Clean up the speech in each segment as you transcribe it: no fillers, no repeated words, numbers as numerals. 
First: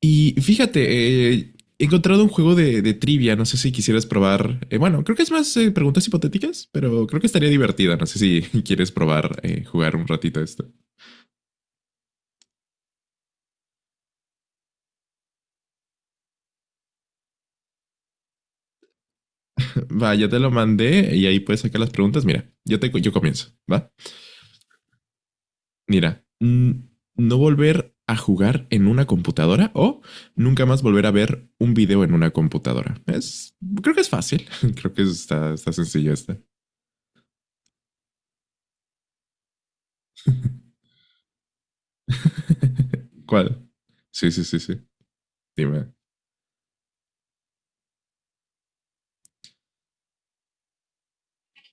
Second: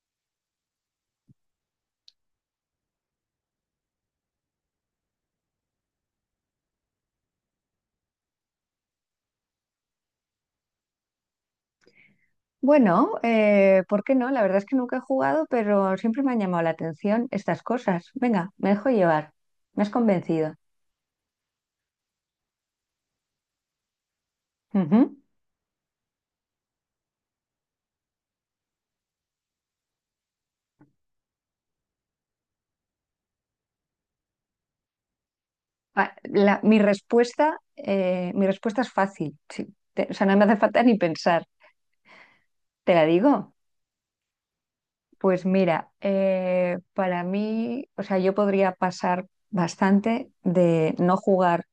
Y fíjate, he encontrado un juego de trivia, no sé si quisieras probar. Bueno, creo que es más preguntas hipotéticas, pero creo que estaría divertida. No sé si quieres probar jugar un ratito a esto. Bueno, ¿por qué no? La verdad es que nunca he jugado, pero siempre me han llamado la atención estas cosas. Venga, me dejo llevar. Me has Va, ya te lo convencido. mandé y ahí puedes sacar las preguntas. Mira, yo comienzo, ¿va? Ujú. Mira, no volver a jugar en una computadora o nunca más volver a ver un video en una computadora. Creo que es fácil. Creo que está sencillo Ah, esta. Mi respuesta es fácil. Sí. O sea, no me hace falta ni pensar. ¿Te la digo? ¿Cuál? Sí, sí, sí, sí. Pues mira, Dime. Para mí, o sea, yo podría pasar bastante de no jugar,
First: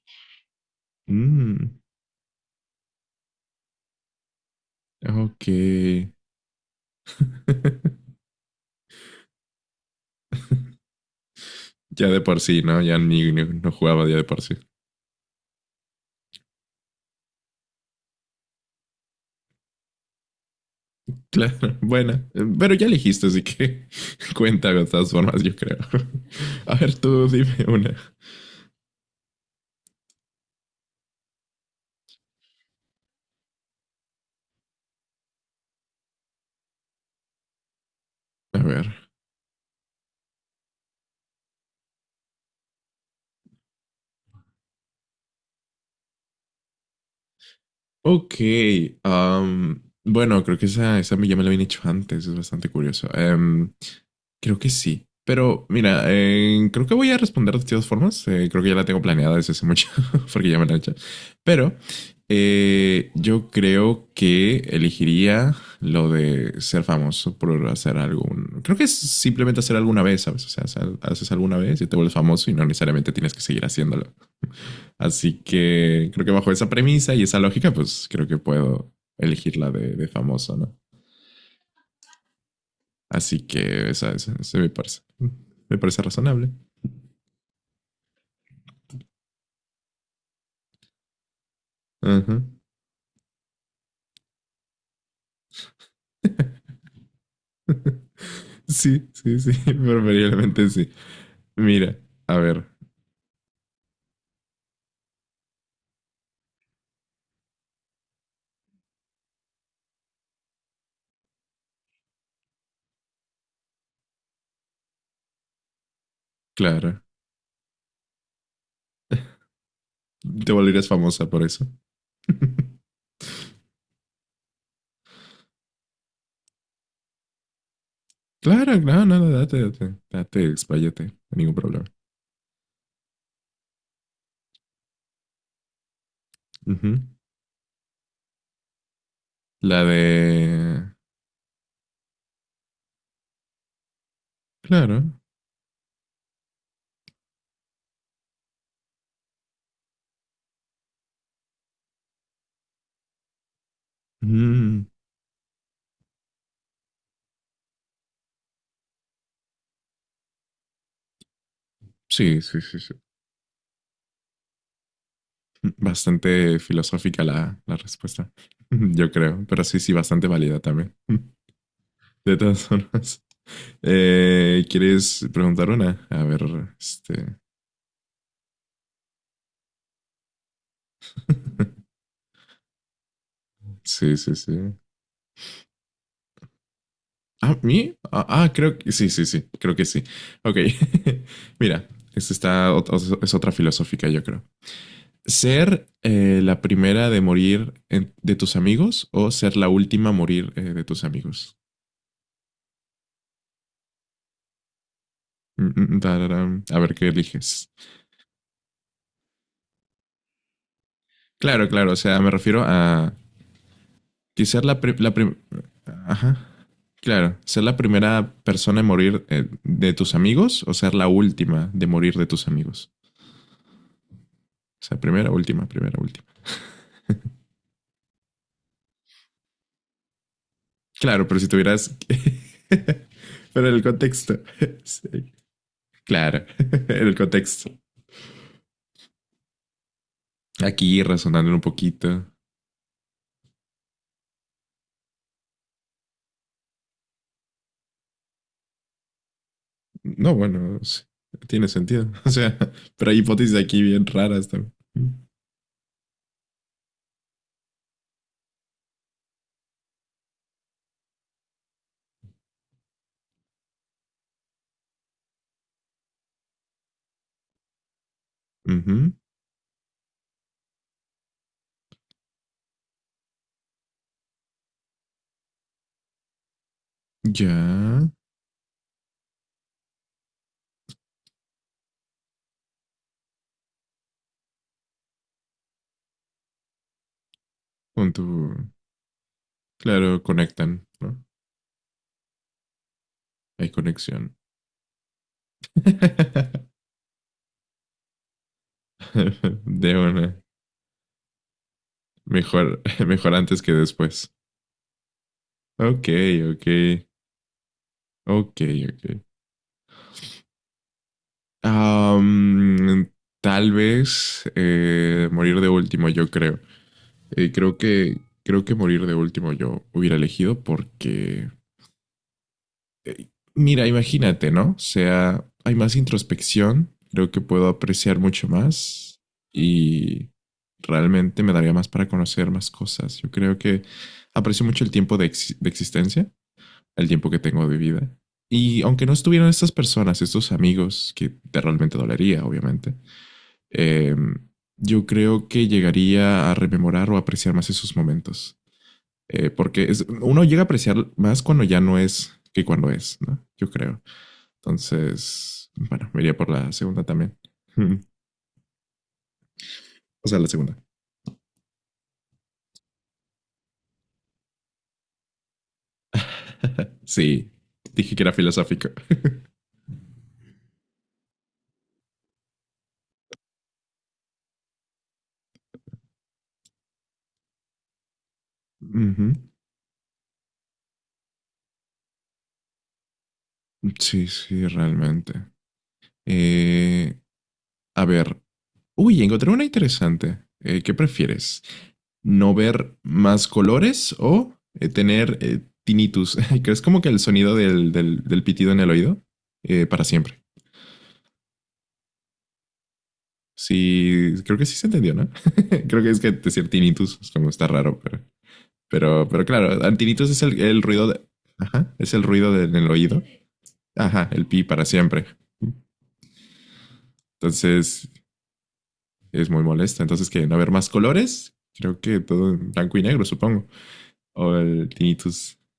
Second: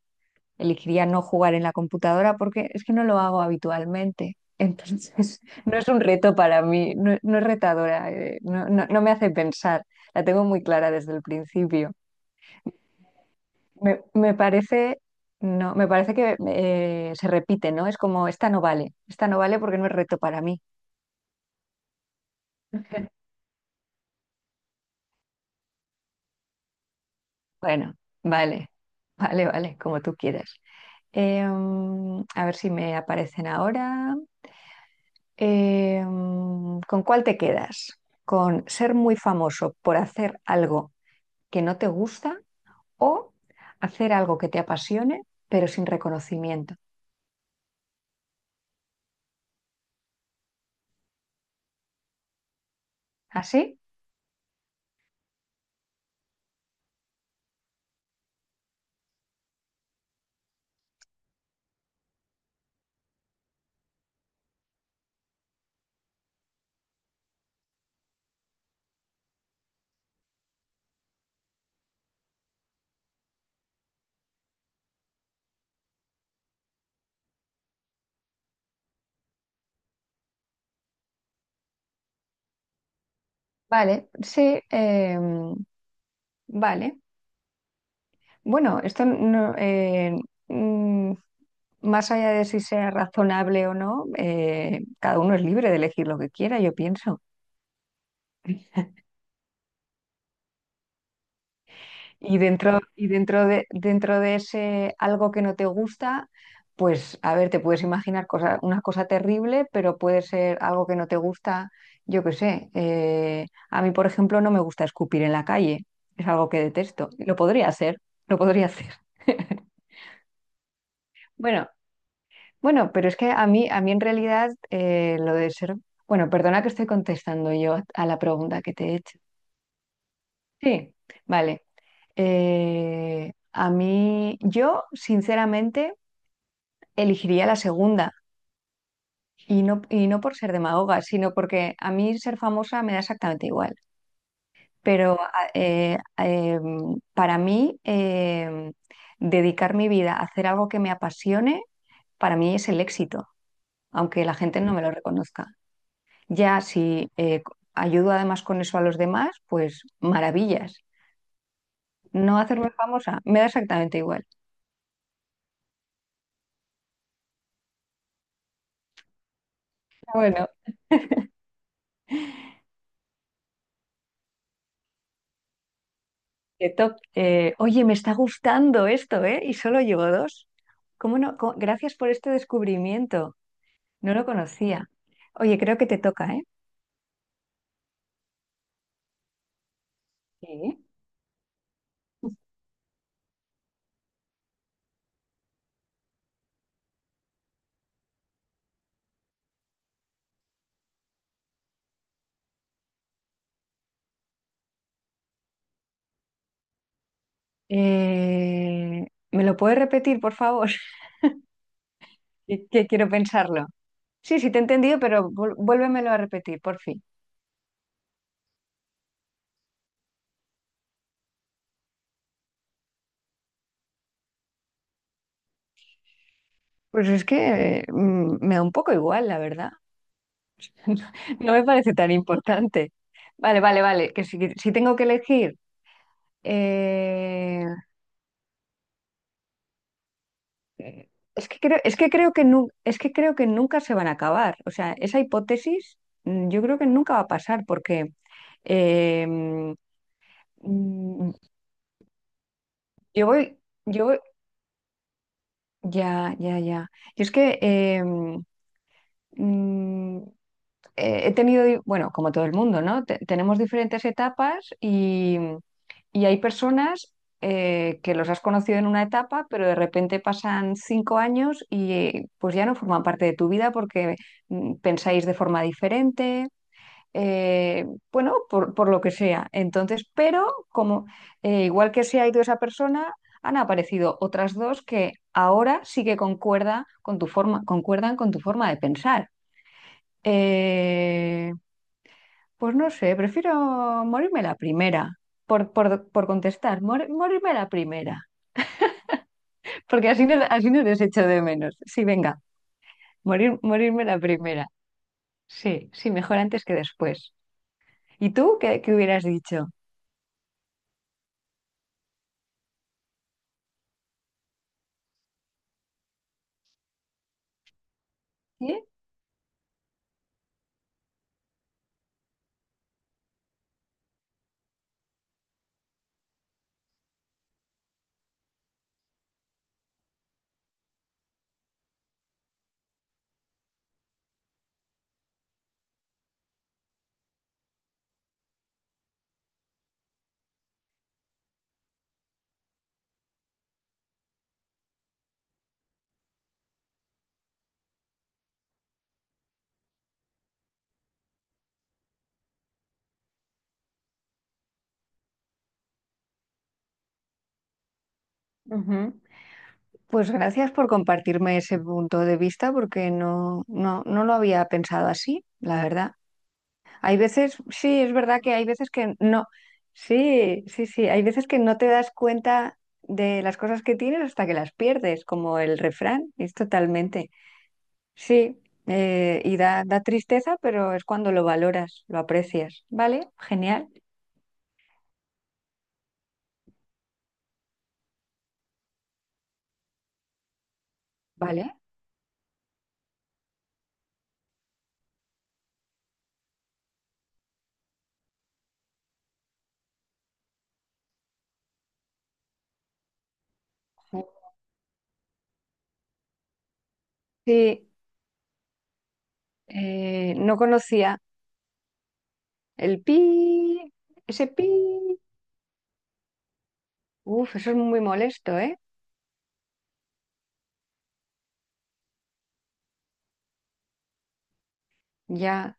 elegiría no jugar en la Mm. computadora porque es que no lo hago habitualmente. Entonces, Ok. no es un reto para mí, no, no es retadora, no, no me hace pensar. La tengo muy clara desde el principio. Ya de por sí, ¿no? Ya no Me, jugaba ya de me por sí. parece, no, me parece que se repite, ¿no? Es como, esta no vale porque no es reto para mí. Claro, bueno, pero ya elegiste, así que cuenta de todas formas, yo creo. A ver, tú dime una. Bueno, vale, vale, vale, como tú quieras. A ver si me aparecen ahora. ¿Con cuál te quedas? A ¿Con ver. ser muy famoso por hacer algo que no te gusta o hacer algo que te apasione pero sin reconocimiento? Ok. Bueno, creo que esa ya me la habían hecho antes, es bastante curioso. ¿Así? Creo que sí. Pero mira, creo que voy a responder de todas formas. Creo que ya la tengo planeada desde hace mucho, porque ya me la he hecho. Pero yo creo que elegiría lo de ser famoso por hacer algún. Creo que es simplemente hacer alguna vez, ¿sabes? O sea, haces alguna vez y te vuelves famoso y no necesariamente tienes que seguir haciéndolo. Así que creo que bajo esa premisa y esa lógica, pues creo que puedo elegir la de famoso, ¿no? Así que Vale, sí, esa me parece. Me parece razonable. vale. Bueno, esto no, mm, más allá Ajá. de si sea razonable o no, cada uno es libre de elegir lo que quiera, yo pienso. Sí, sí, sí, preferiblemente sí. Mira, a ver, Dentro de ese algo que no te gusta, pues a ver, te puedes imaginar cosa, una cosa terrible, pero puede ser algo que no te gusta, yo qué sé. A mí, por ejemplo, no me gusta escupir en la calle, es algo que Clara, detesto. Lo podría hacer. te volverías famosa por eso. Bueno, bueno, pero es que a mí en realidad lo de ser... Bueno, perdona que estoy contestando yo a la pregunta que Claro, te he no, hecho. no, no, date, Sí, expláyate, no hay ningún vale. problema. A mí, yo sinceramente Ujú. elegiría la segunda La y no por ser de... demagoga, sino porque a mí ser famosa me da exactamente igual. Claro. Pero a- eh, eh, para mí, dedicar mi vida a hacer algo que me apasione, para mí es el éxito, aunque la gente no me Mm, lo reconozca. Ya si ayudo además con eso a los demás, pues maravillas. No sí, sí, hacerme sí, sí. famosa, me da exactamente igual. Bastante filosófica la respuesta, yo creo, pero sí, sí, bastante Bueno. válida también. De todas formas, ¿quieres preguntar una? A ver, Qué top. este... Oye, me está gustando esto, ¿eh? Y solo llevo dos. ¿Cómo no? Gracias por este descubrimiento. No Sí, lo sí, sí. conocía. Oye, creo que te toca, ¿eh? ¿A mí? Ah, ah, creo que sí, sí, sí, creo que sí. Ok, Sí. mira, esta está, es otra filosófica, yo creo. ¿Ser la primera de morir de tus amigos o ser la última a morir de tus amigos? Mm, mm, mm, tararán. A ver qué eliges. ¿Me lo puedes repetir, por favor? Claro, claro, o sea, me refiero que quiero a pensarlo. Sí, que sí, te he ser la, entendido, pero vuélvemelo a Ajá. repetir, por fin. Claro, ser la primera persona en morir de tus amigos o ser la última de morir de tus amigos. O sea, primera, última, primera, última. Pues es que me da un poco igual, la verdad. Claro, pero si No me tuvieras... parece tan importante. Vale, pero en vale, el vale, que si, contexto. si tengo que Sí, elegir, claro, en el eh, contexto. Aquí razonando un es poquito. que creo que es que creo que nunca se van a acabar. O sea, esa hipótesis, yo creo que nunca va a pasar porque eh, mm, No, bueno, sí, mm, tiene sentido. O sea, pero hay yo hipótesis voy, aquí bien yo voy- raras también. ya, ya, ya. Y es que mm, he tenido, bueno, como todo el mundo, ¿no? Tenemos diferentes etapas y hay personas que los has conocido en una Ujú. etapa, pero de repente pasan 5 años y pues ya no forman parte de tu vida porque pensáis de forma diferente. eh, Ya, bueno, por lo que sea. Entonces, pero como igual que se ha ido esa persona, han aparecido otras dos que ahora sí que concuerda con tu forma, con concuerdan tu... con tu forma de pensar. Claro, conectan, ¿no? Eh, pues no sé, prefiero Hay conexión. morirme la primera, por contestar, morirme la primera, De porque una. así no les echo de menos. Sí, venga, Mejor, mejor morir, antes que morirme la después. primera. Sí, Ok, sí, mejor antes ok, que después. ¿Y ok, tú qué, qué hubieras ok. dicho? Am, Tal vez morir de último, yo creo. Eh, creo que ¿Sí? morir de último yo hubiera elegido porque, mira, imagínate, ¿no? O sea, hay más introspección, creo que puedo apreciar mucho más y realmente me daría más para conocer más cosas. Yo creo que aprecio mucho el tiempo de existencia, el tiempo que tengo de vida. Y aunque no estuvieran estas personas, estos amigos, que te realmente dolería, obviamente, eh, yo creo que llegaría a rememorar o apreciar más esos momentos. Porque es, uno llega a apreciar más cuando ya no es que cuando es, ¿no? Yo creo. Entonces, bueno, me iría por la segunda también. O Ujú. Pues sea, la gracias segunda. por compartirme ese punto de vista, porque no, no, no lo había pensado así, la verdad. Hay Sí, veces, sí, es dije que era verdad que hay filosófico. veces que no, sí, sí, sí, hay veces que no te das cuenta de las cosas que tienes hasta que las pierdes, como el refrán, es totalmente. Sí, uh -huh. Y da, da tristeza, pero es cuando lo valoras, lo aprecias. ¿Vale? Genial. Sí, sí, realmente. Eh, a ver, uy, encontré una interesante. ¿Qué prefieres? ¿Vale? No ver más colores o tener tinnitus. ¿Crees como que el sonido del pitido en el oído? Para siempre. Sí, creo que sí se entendió, ¿no? Creo que es que decir tinnitus es como está Sí, raro, pero claro, ah, tinnitus es no el ruido conocía de, ajá, es el ruido del en el el pi, oído. Ajá, ese el pi pi. para siempre. Uf, eso es muy Entonces molesto, ¿eh? es muy molesta. Entonces que no haber más colores, creo que todo en blanco y negro, supongo. O el tinnitus. Ya,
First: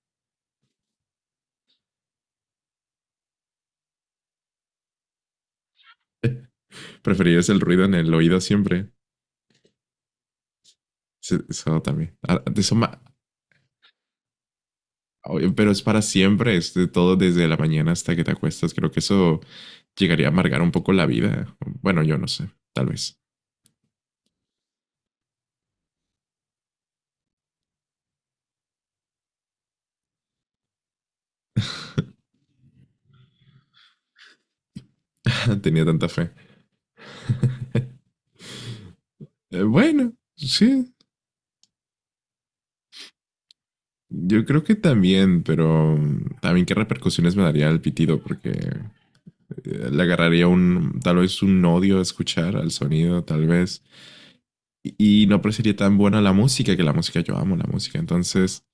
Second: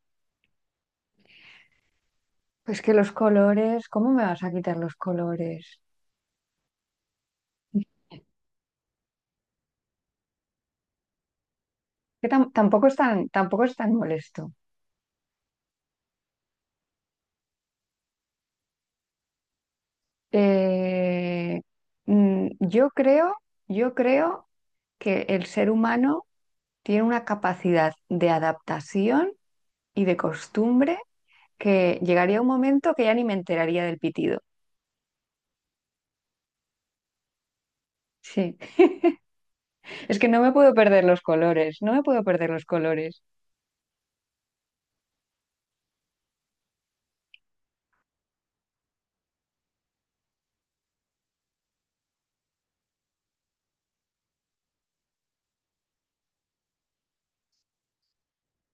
pues que los colores, ¿cómo me vas a quitar los colores? Preferirías el ruido en el oído siempre. Sí, eso también. Que Ah, de eso tampoco es tan, tampoco es tan molesto. oye, pero es para siempre, es de todo desde la mañana hasta que te acuestas. Creo que eso llegaría a amargar un poco la vida. Eh, Bueno, yo no mm, sé, tal yo vez. creo, yo creo que el ser humano tiene una capacidad de adaptación y de costumbre que llegaría un momento que ya ni me enteraría del pitido. Tenía tanta fe. Sí, Bueno, es que no me puedo sí, perder los colores, no me puedo perder los colores. yo creo que también, pero también qué repercusiones me daría el pitido, porque le agarraría un, tal vez un odio a escuchar al sonido, tal vez. Y no parecería tan buena la música, que la música yo amo la música, entonces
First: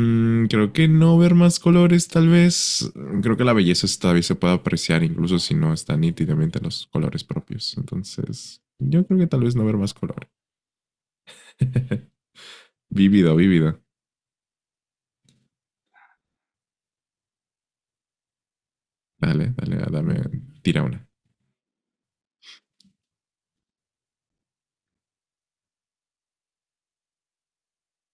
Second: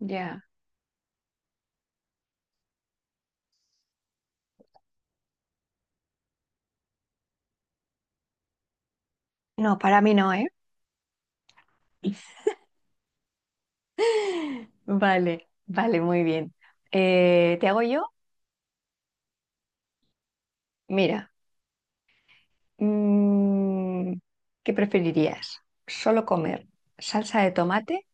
Ya. creo que no ver más colores, tal vez. Creo que la belleza todavía se puede apreciar, incluso si no están nítidamente los colores propios. Entonces, yo creo que tal vez no ver No, más para mí color. no, ¿eh? Vívido, vívido. Vale, vale, muy bien. ¿Te hago yo? Dame, tira una. Mira. Mm, ¿Qué preferirías? ¿Solo comer salsa de tomate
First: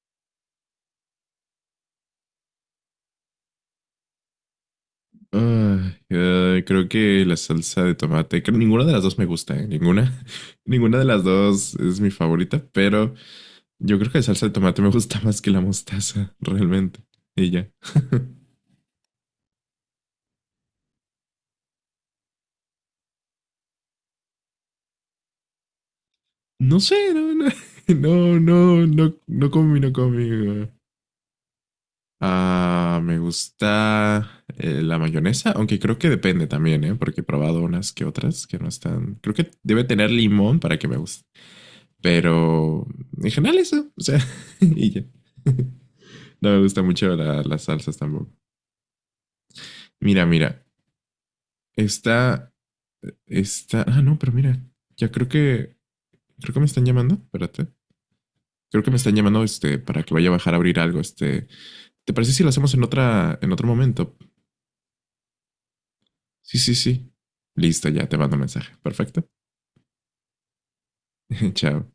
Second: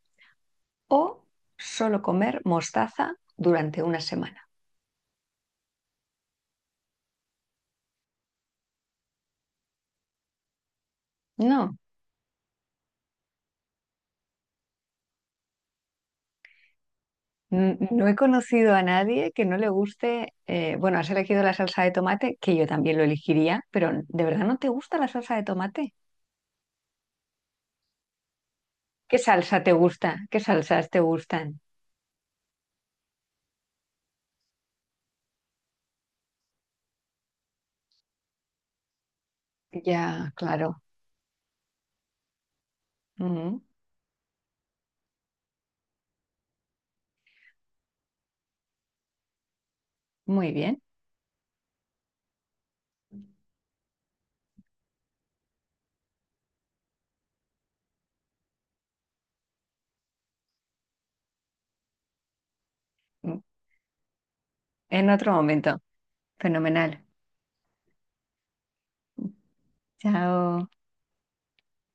o solo comer mostaza durante una semana? Ah, creo que la salsa de tomate, ninguna de las dos me gusta, ¿eh? Ninguna, ninguna de las dos No, es mi favorita, pero yo creo que la salsa de tomate me gusta más que la mostaza, realmente. Y ya. No he conocido a nadie que no le guste, bueno, has elegido la salsa de tomate, que yo también lo elegiría, pero ¿de verdad no te gusta la salsa de tomate? No sé, no, no, no, no, no, ¿Qué no salsa te combino gusta? ¿Qué conmigo. salsas te gustan? Ah, me gusta la mayonesa, aunque creo que depende también, ¿eh? Porque he probado unas que otras que no están. Creo que debe tener Ya, limón para claro. que me guste. Pero en general Mm, eso, o sea, y ya. No me gusta mucho las salsas tampoco. Mira, muy mira, bien. esta, esta. Ah, no, pero mira, ya creo que me están llamando. Espérate. Creo que me están llamando, este, para que vaya a bajar a abrir algo, este. ¿Te parece si lo hacemos en, Mm, en otro momento? en otro momento. Sí, sí, Fenomenal. sí. Listo, ya te mando un mensaje. Perfecto. Chao. Chao.